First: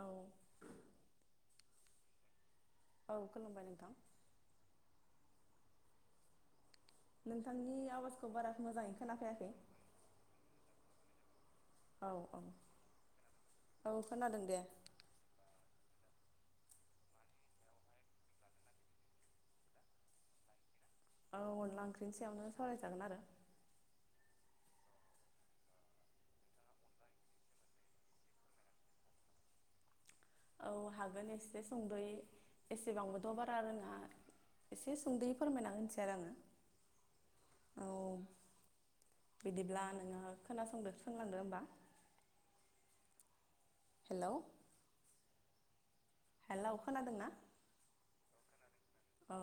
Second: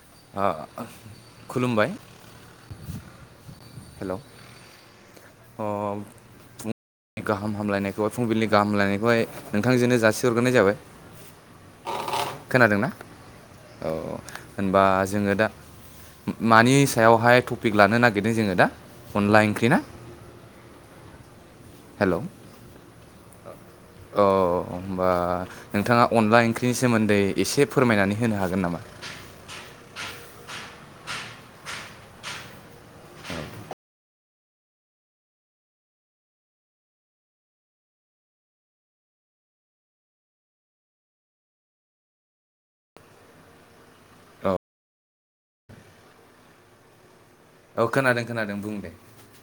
औ खुलुमबाय औ खुलुमबाय नोंथां हेलौ अ नि गाहाम नोंथांनि हामलायनायखौ आवाजखौ फुंबिलिनि बारा गाहाम मोजाङै हामलायनायखौहाय खोनाफैयाखै नोंथांजोंनो जासिहरग्रोनाय जाबाय औ औ खोनादोंना औ खोनादों दे होनबा जोंङो दा मानि सायावहाय टपिक लानो नागिरदों जोंङो दा अनला ओंख्रि ना औ अनला ओंख्रि सायावनो सावरायजागोन आरो औ होनोमबा नोंथांङा अनला ओंख्रिनि सोमोन्दै एसे फोरमायनानै होनो हागोन नामा? [inaudible] औ हागोन एसे संद'यै एसेबांबोथ' बारा रोङा एसे सुंद'यै फोरमायना होनोसै आरो आंङो [inaudible] बिदिब्ला नोंङो खोनासंदो सोंलांदो होमबा हेलौ औ हेलौ खोनादों ना? औ खोनादों खोनादों बुं दे औ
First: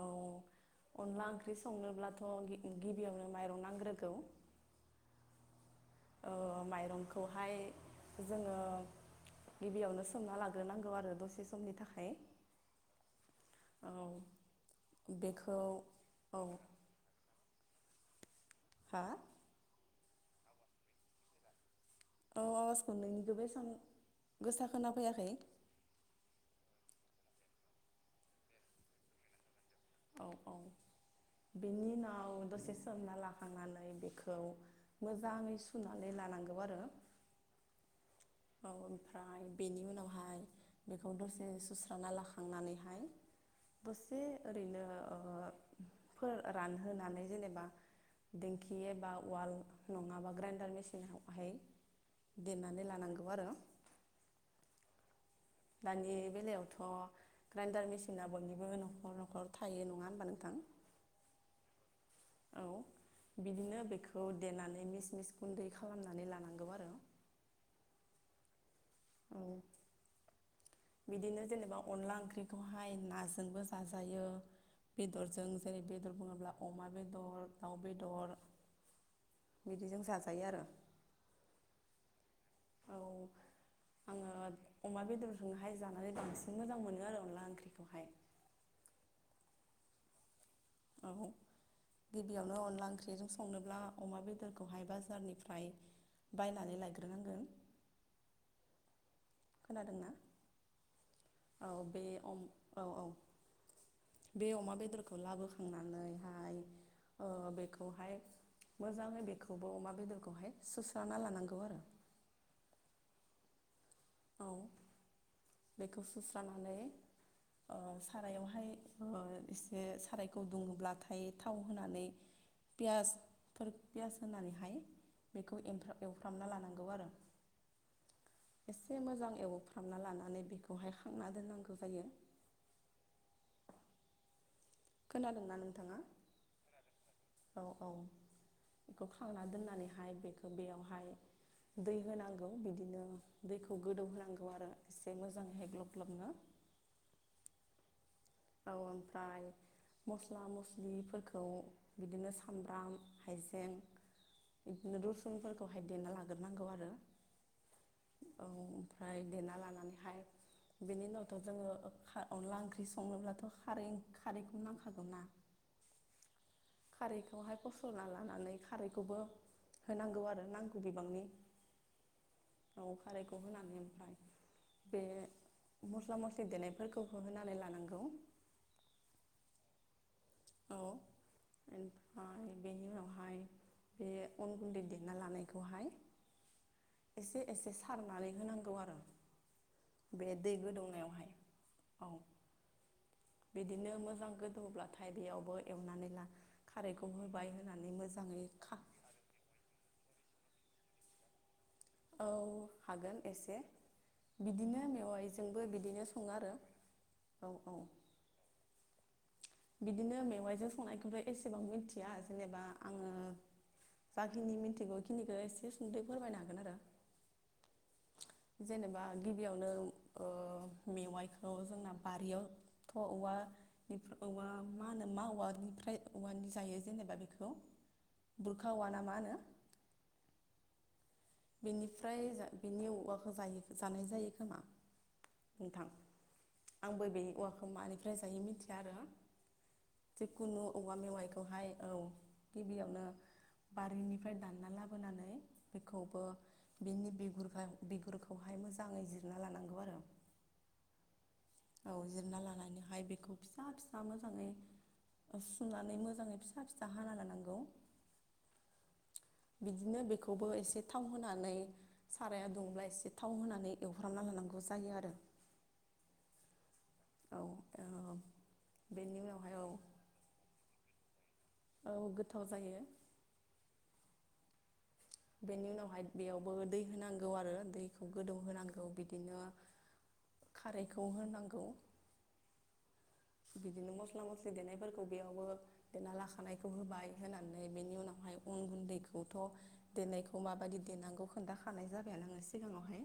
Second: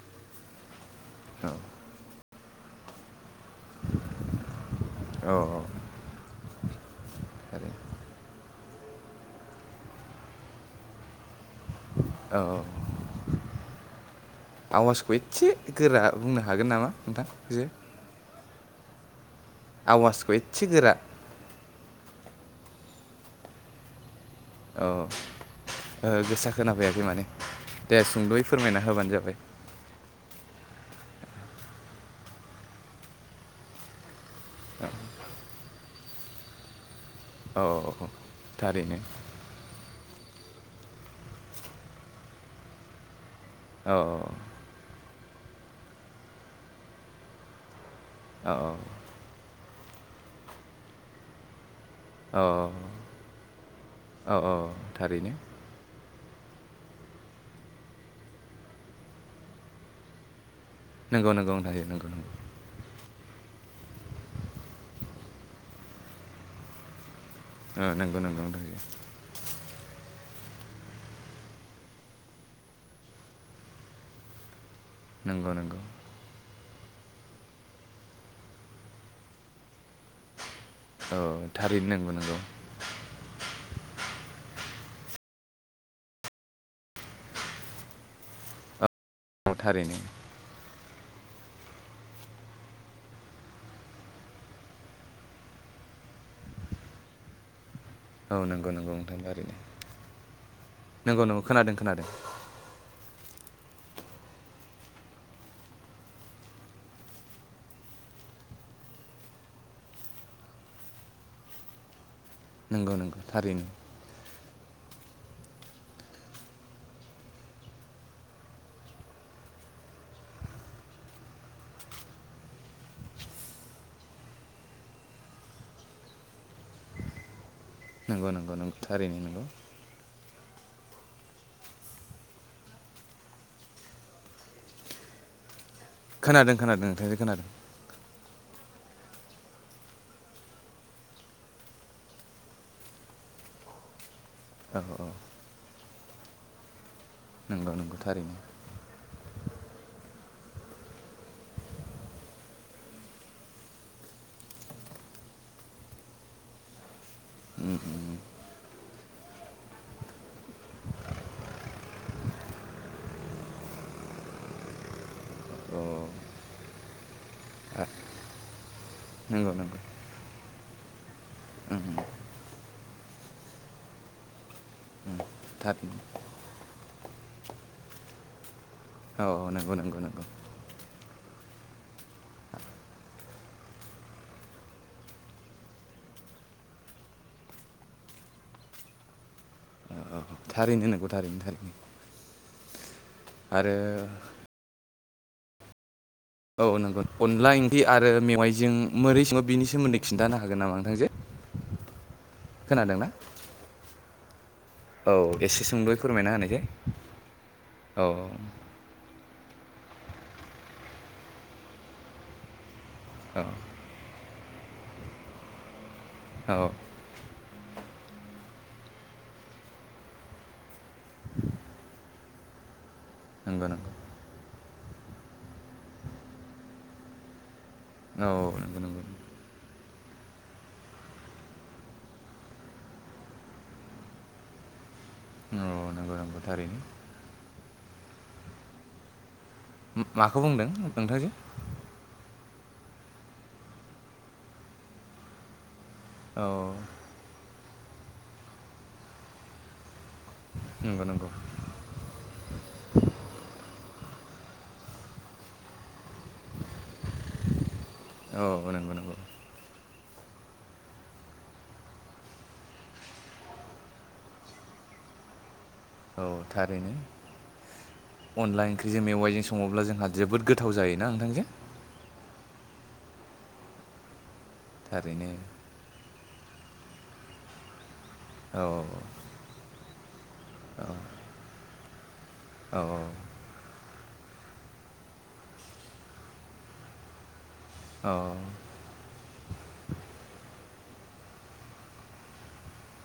अनला औ ओंख्रि संनोब्लाथ' गिबियावनो मरंनांग्रोगौ औ औ ओ माइरंखौहाय थारैनो जोङो गिबियावनो सोमना लाग्रोनांगौ आरो दसे समनि थाखाय औ औ आवाजखौ एसे बेखौ गोरा औ बुंनो हागोन नामा नोंथां जो हा आवाजखौ एसे गोरा औ आवासखौ नोंनिखौ बेसां औ ओ गोसा खोनाफायाखै माने दे सुंद'यै फोरमायना होबानो जाबाय औ औ बेनि उनाव दसे सोमना लाखांनानै बेखौ मोजांङै सुनानै ला लानांगौ आरो औ औ औ थारैनो ओमफ्राय बेनि उनावहाय हाय बेखौ दसे सुस्राना लाखांनानैहाय औ दसे ओरैनो फोर रानहोनानै जेनेबा औ दिंखि एबा उवाल नंङाबा ग्राइडार मेसिनहाय औ देरनानै लानांगोन औ औ थारैनो दानि बेलायावथ' ग्राइन्डार मेसिना बयनिबो न'खर न'खर थायो नङा होनबा नोंथां नंगौ नंगौ नोंथांजो नंगौ नंगौ औ बिदिनो बेखौ देनानै मिस मिस गुन्दै खालामनानै लानांगौ आरो ओ नंगौ नंगौ [unintelligible] [inaudible] बिदिनो जेनेबा अनला ओंख्रिखौहाय नाजोंबो जाजायो बेदरजों नंगौ नंगौ जेरै बेदर बुङोब्ला अमा बेदर दाउ बेदर बिदिजों जाजायो आरो औ थारैनो नंगौ नंगौ औ आङो अमा बेदरजोंहाय जानानै बांसिन मोजां मोनो आरो अनला ओंख्रिखौहाय ओ नंगौ थारैनो औ गिबियावनो अनला ओंख्रिजों संनोब्ला अमा बेदरखौहाय बाजारनिफ्राय बायनानै लायग्रोनांगोन औ नंगौ नंगौ नोंथां। थारैनो खोनादोंना? नंगौ नंगौ औ खोनादों बे खोनादों अम औ औ बे अमा बेदरखौ लाबोखांनानैहाय ओ बेखौहाय मोजाङै बेखौबो अमा बेदरखौहाय सुस्राना लानांगौ आरो नंगौ नंगौ थारैनो औ [inaudible] बेखौ सुस्रानानै ओ सारायावहाय ओ एसे सारायखौ दुङोब्लाथाय थाव होनानै पियासफोर पियास होनानैहाय बेखौ एवफ्रामना लानांगौ आरो नंगौ नंगौ नंगौ एसे थारैनो मोजां नंगौ एवफ्रामना लानानै बेखौहाय खांना दोननांगौ जायो खोनादोंना? नों खोनादों खोनादों नोंथांजो खोनादों औ बेखौ खांना दोननानैहाय बेखौ बेयावहाय दै होनांगौ बिदिनो दैखौ गोदौ होनांगौ आरो औ औ एसे मोजाङैहाय ग्लोब ग्लोबनो नंगौ नंगौ थारैनो ओ ओमफ्राय मस्ला मस्लिफोरखौ बिदिनो सामब्राम हाइजें बिदिनो रुसुनफोरखौहाय देना लाग्रोनांगौ आरो उम उम उम, औ ओमफ्राय देना लानानैहाय बेनि उनावथ' जोङो अनला ओंख्रि स संनोब्लाथ' खारै खारैखौनो नांखागौन ना औ खारैखौहाय फसरना लानानै खारैखौबो नंगौ नंगौ होनांगौ आरो नांगौ बिबांनि औ खारैखौ होनानै ओमफ्राय बे थारैनो मस्ला मस्लि देनायफोरखौ होहोनानै लानांगौ औ औ नंगौ नंगौ नंगौ औ ओमफ्राय [inaudible] बेनि उनावहाय बे अन गुन्दै देना लानायखौहाय एसे एसे सारनानै होनांगौ आरो औ औ बे दै थारैनो नंगौ गोदौनायावहाय थारैनो थारैनो औ आरो बिदिनो मोजां गोदौब्लाथाय बेयावबो एवनानै ला औ नंगौ खारैखौ होबाय अनला ओंख्रि होनानै आरो मोजाङै मेवाइजों खा बोरै सङो बिनि सोमोन्दै खिन्थानो हागोन नामा नोंथांजोे औ हागोन एसे बिदिनो औ मेवाइजोंबो एसे सोंद'यै बिदिनो सङो फोरमायना आरो होनायदे औ बिदिनो मेवाइजों संनायखौथ' एसेबां मिथिया जेनेबा आङो औ जाखिनि मिथिगौ बेखिनिखौ एसे सुदै फोरमायनो औ हागोन आरो। [inaudible] जेनेबा गिबियावनो ओ मेवाइखौ जोंना बारियाव थ औव नंगौ नंगौ औवा मा होनो मा औवानिफ्राय औवानि जायो जेनेबा बेखौ? औ नंगौ नंगौ बुरखाऔवाना मा होनो। [inaudible] बेनिफ्राय बेनि औवाखौ जायो जानाय जायो खोमा। औ नोंथां नंगौ नंगौ। थारैनो आंबो बेनि औवाखौ मानिफ्राय जायो मिथिया आरो। माखौ जिखुनु बुंदों औवा नोंथांजो मेवाइखौहाय। ओ गिबियावनो बारिनिफ्राय दानना लाबोनानै बेखौ औ बिनि बिगुर बिगुरखौहाय मोजाङै जिरना लानांगौ आरो। नंगौ नंगौ औ। जिरना लानानैहाय बेखौ फिसा फिसा मोजाङै सुसुनानै मोजाङै फिसा फिसा हाना लानांगौ। औ नंगौ नंगौ बिदिनो बेखौबो एसे थाव होनानै साराया दुंब्ला एसे थाव होनानै एवफ्र्रामना लानांगौ जायो आरो। औ। औ ओ थारैनो अनला ओंख्रिजों बेनि मेवाइजों उनावहाय औ सङोब्ला जोंहा जोबोद गोथाव जायो। ना नोंथांजों। औ गोथाव जायो। थारैनो बेनि उनावहाय बेयावबो दै होनांगौ आरो दैखौ गोदौ औ होनांगौ। बिदिनो- औ खारैखौ होनांगौ। औ औ। बिदिनो मस्ला मस्लि देनायफोरखौ बेयावबो देना लाखानायखौ होबाय होनानै बेनि औ उनावहाय अन गुन्दैखौथ' दोननायखौ माबायदि देनेनांगौ खोन्थाखानाय जाबाय आनोङो सिगाङावहाय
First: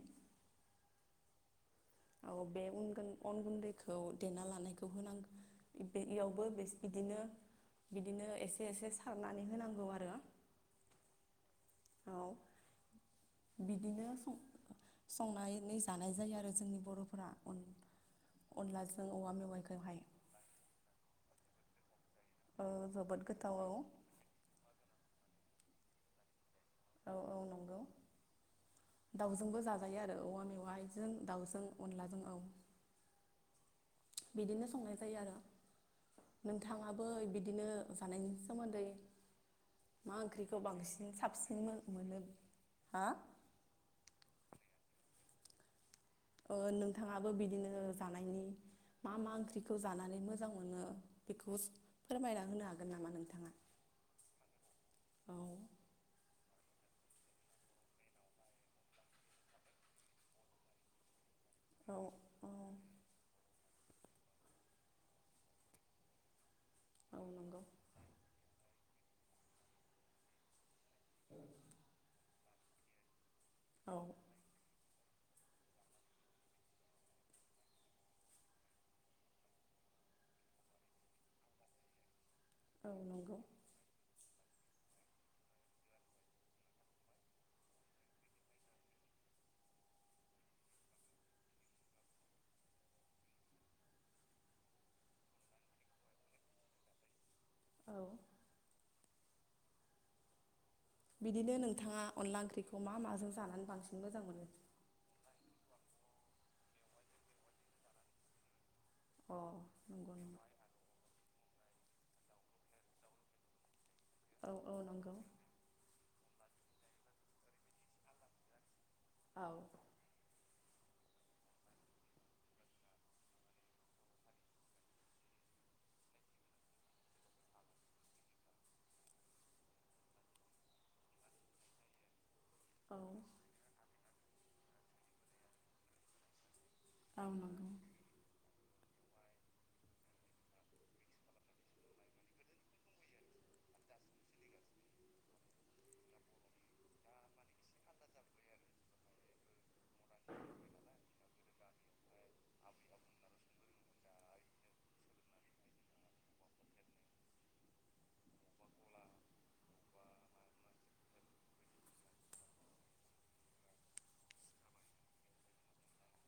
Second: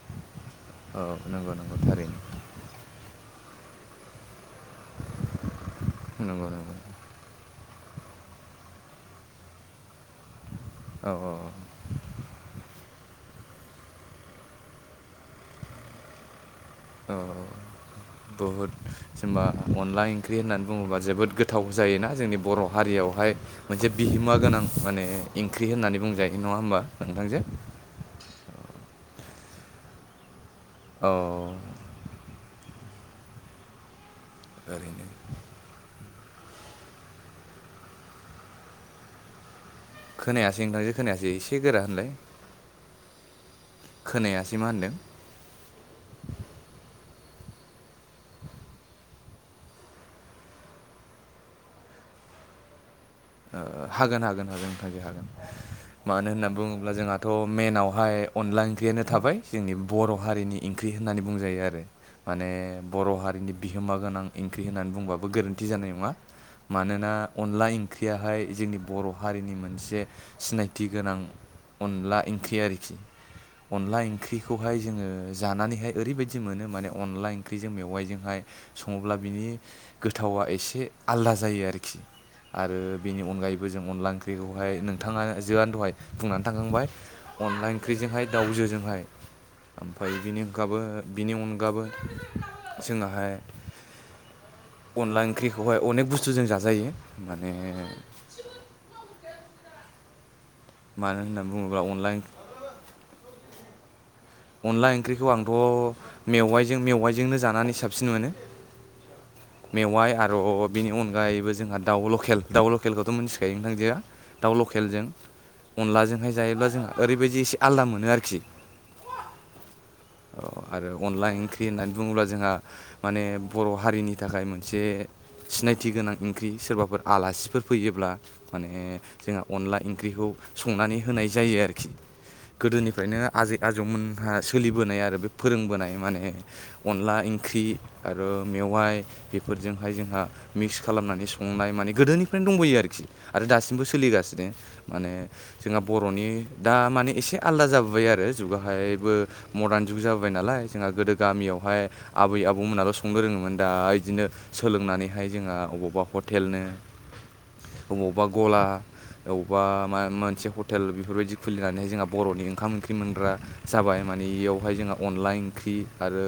औ नंगौ नंगौ थारैनो औ। बे उन अन गुन्दैखौ देना लानायखौ होनांगौ बे इयावबो नंगौ बे नंगौ बिदिनो बिदिनो एसे एसे सारनानै होनांगौ आरो। औ-औ-औ। औ बिदिनो सं संनानै जानाय जायो आरो जोंनि बर'फोरा। अनलाजों औवा जेनबा मेवाइखौहाय अनला ओंख्रि होननानै बुङोबा जोबोद गोथाव जायोना? जोंनि बर' ओ जोबोद हारियावहाय गोथाव औ मोनसे बिहोमा गोनां माने ओंख्रि होननानै बुंजायो। बे नङा होमबा औ औ नोंथांजों नंगौ दाउजोंबो जाजायो आरो औवा औ मेवाइजों दाउजों-' अनला औ। बिदिनो संनाय ओरैनो जायो आरो। नोंथाङाबो बिदिनो जानायनि सोमोन्दै मा खोनायासै ओंख्रिखौ नोंथांजो बांसिन खोनायासै एसे साबसिन गोरा होनलाय मोनो? हा खोनायासै मा होनदों? नोंथाङाबो बिदिनो जानायनि मा मा ओंख्रिखौ जानानै मोजां मोनो बेखौ फोरमायना होनो हागोन नामा नोंथाङा? ओ हागोन हागोन हागोनोंथांजो हागोन। औ मानो होननानै बुङोब्ला जोंहाथ' मेनावहाय अनला ओंख्रियानो थाबाय जोंनि बर' हारिनि ओंख्रि होननानै बुं बुंजायो आरो औ माने औ बर' हारिनि बिहोमा गोनां ओंख्रि होननानै बुंबाबो गोरोन्थि जानाय नङा मानोना औ नंगौ अनला ओंख्रियाहाय जोंनि बर' हारिनि मोनसे सिनायथि गोनां अनला ओंख्रि आरोखि। औ अनला ओंख्रिखौहाय जोङो जानानैहाय ओरैबायदि मोनो माने अनला ओंख्रिजों मेवाइजोंहाय सङोब्ला बिनि-' गोथावा एसे आलदा जायो आरोखि आरो औ बेनि नंगौ अनगायैबो जों अनला ओंख्रिखौहाय नों नोंथाङा जोआनो दहाय बुंनानै थांखांबाय अनला ओंख्रिजोंहाय दाउजोजोंहाय ओमफ्राय बिनि अनाबो बिनि अनगाबो जोंहाहाय अनला ओंख्रिखौहाय अनेख बुस्थुजों जाजायो माने औ मानो होननानै बिदिनो बुङोब्ला नोंथाङा अनला ओंख्रिखौ मा माजों जानानै बांसिन मोजां मोनो अनला ओंख्रिखौ आंथ' मेवाइजों मेवाइजोंनो जानानै साबसिन मोनो अ मेवाइ नंगौ आर' नंगौ बिनि उन अनगायैबो जोंहा दाउ लकेल दाउ लकेलखौथ' मिन्थिखायो नोंथाङजोआ औ दाउ औ लकेलजों नंगौ अनलाजोंहाय जायोब्ला जोंहा ओरैबायदि एसे आलादा मोनो आरोखि औ औ आरो अनला ओंख्रि होननानै बुङोब्ला जोंहा माने बर' हारिनि थाखाय मोनसे सिनायथि गोनां ओंख्रि सोरबाफोर आलासिफोर फैयोब्ला माने जोंहा अनला ओंख्रिखौ संनानै होनाय जायो आरोखि औ गोदोनिफ्रायनो आजै आजौमोनहा सोलिबोनाय आरो बे फोरोंबोनाय माने अनला औ ओंख्रि नंगौ आरो मेवाइ बेफोरजोंहाय जोंहा मिक्स खालामनानै संनाय माने गोदोनिफ्रायनो दंबयो आरोखि आरो दासिमबो सोलिगासिनो माने जोंहा बर'नि दा माने एसे आलदा जाबोबाय आरो जुगाहायबो मदार्न जुग जाबोबाय नालाय जोंहा गोदो गामियावहाय आबै आबौमोनाल' संनो रोङोमोन दा बिदिनो सोलोंनानैहाय जोंहा अबावबा ह हटेलनो अबावबा गला अबावबा मा मोनसे हटेल बेफोरबायदि खुलिनानै जोंहा बर'नि ओंखाम ओंख्रि मोन रा जाबाय माने बेयावहाय जोंहा अनला ओंख्रि आरो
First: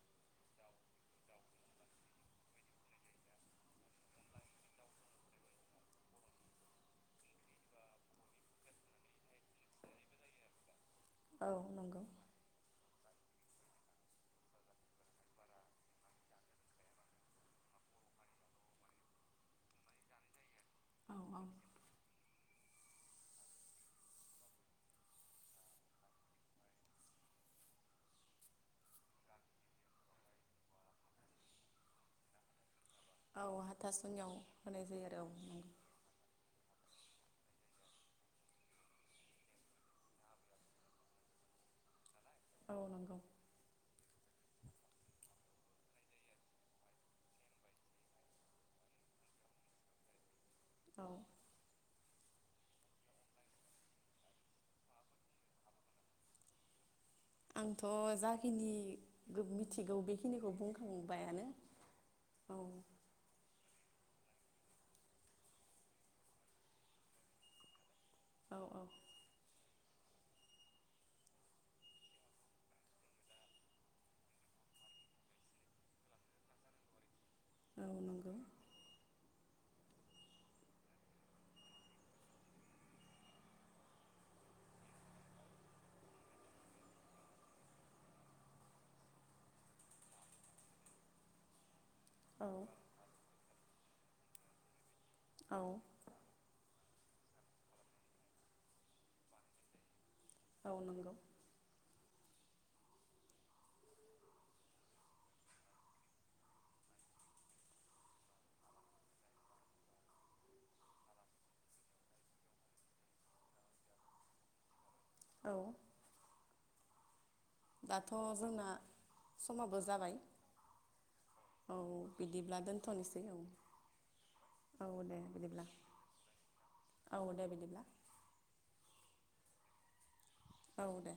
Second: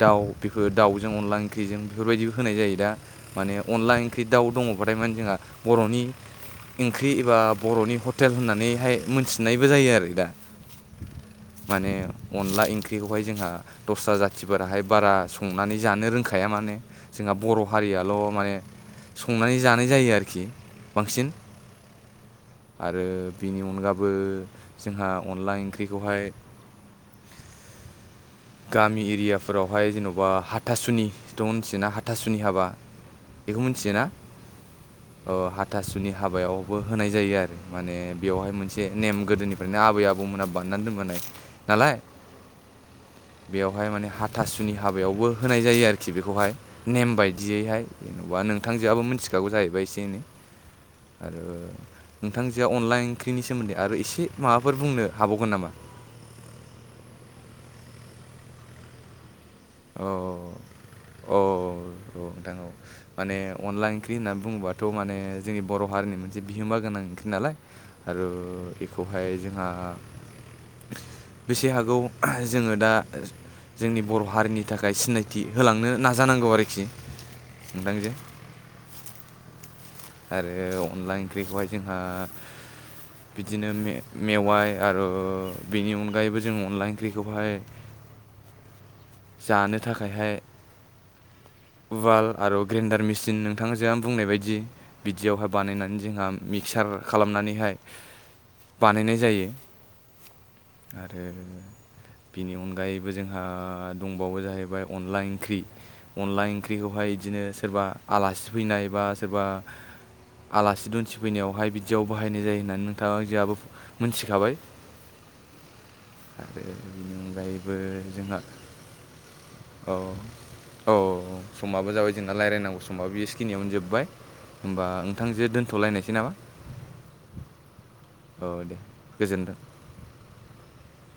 दाउ बेखो दाउजों अला ओंख्रिजों बेफोरबायदिबो होनाय जायो दा माने अनदला ओंख्रि दाउ दङबाथाय माने जोंहा बर'नि [unintelligible] ओंख्रि एबा बर'नि हटेल होननानैहाय मोनथिनायबो जायो आरो दा [unintelligible] औ माने नंगौ अनला ओंख्रिखौहाय जोंहा दस्रा जाथिफोराहाय बारा संनानै जानो रोंखाया मानो जोंहा बर' हारियाल' [unintelligible] अ माने संनानै जानाय जायो आरोखि औ बांसिन औ आरो बिनि अनगाबो जोंहा अनला ओंख्रिखौहाय [unintelligible] [unintelligible] गामि एरियाफोरावहाय जेन'बा हाथासुनिथ' मिथियोना हाथासुनि हाबा [unintelligible] औ बेखौ मिथियोना हाथासुनियाव होनाय जायो आरो औ नंगौ [inaudible] बो होनाय जायो आरो माने बेवहाय मोनसे नेम गोदोनिफ्रायनो आबै आबौमोनहा बान्नानै दोनबोनाय [unintelligible] नालाय औ नंगौ बेयावहाय माने हाथासु [unintelligible] जुनि हाबायावबो होनाय जायो आरोखि बेखौहाय नेम बायदियैहाय जेनबा नोंथांजोआबो मिथिखागौ जायो [unintelligible] जाहैबाय एसे एनै औ आरो नोंथांजोआ अनलाइन ओंख्रिनि सोमोन्दै आरो एसे माबाफोर बुंनो हाबावगोन नामा [unintelligible] आंथ' जाखिनि [inaudible] मिथिगौ औ बेखिनिखौ औ बुंखांबायानो औ नोंथां औ माने अनलाइन ओंख्रि होननानै बुङोबाथ' माने जोंनि बर' हारिनि मोनसे बिहोमा गोनां ओंख्रि नालाय आरो औ औ बेखौहाय जोंहा [unintelligible] बेसे हागौ जोङो दा ओज जोंनि बर' हारिनि नि थाखाय सिनायथि होलांनो नाजानांगौ आरोखि औ नोंथांजो नंगौ [unintelligible] आरो अनला ओंख्रिखौहाय जोंहा [unintelligible] बिदिनो मे-मेवाइ आरो बेनि अनगायैबो जों अनला ओंख्रिखौहाय जानो थाखायहाय उवाल औ आरो ग्रेन्डार मेसिन नोंथांजों आंनो बुंनाय बायदि बिदियावहाय औ बानायनानै जोंहा मिक्सार खालामनानैहाय बानायनाय जायो औ नंगौ आरो। बेनि अनगायैबो जोंहा दंबावो जाहैबाय अनला ओंख्रि। अनला ओंख्रिखौहाय बिदिनो सोरबा आलासि फैनाय बा सोरबा। आलासि दुन्सि फैनायावहाय बिदियाव बाहायनाय जायो होननानै नोंथाङा जोंहाबो मोनथिखाबाय। औ। आरो बेनि अनगायैबो दाथ' जोंहा जोंना समाबो औ जाबाय अ औ समाबो जाबाय जोंना बिदिब्ला रायलायनांगौ समाबो दोनथ'नोसै एसे औ खिनियावनो जोबबाय। होमबा औ दे नोंथांजोे बिदिब्ला दोन्थ'लायनायसै नामा। औ दे बिदिब्ला। औ दे गोजोन्थों। औ दे।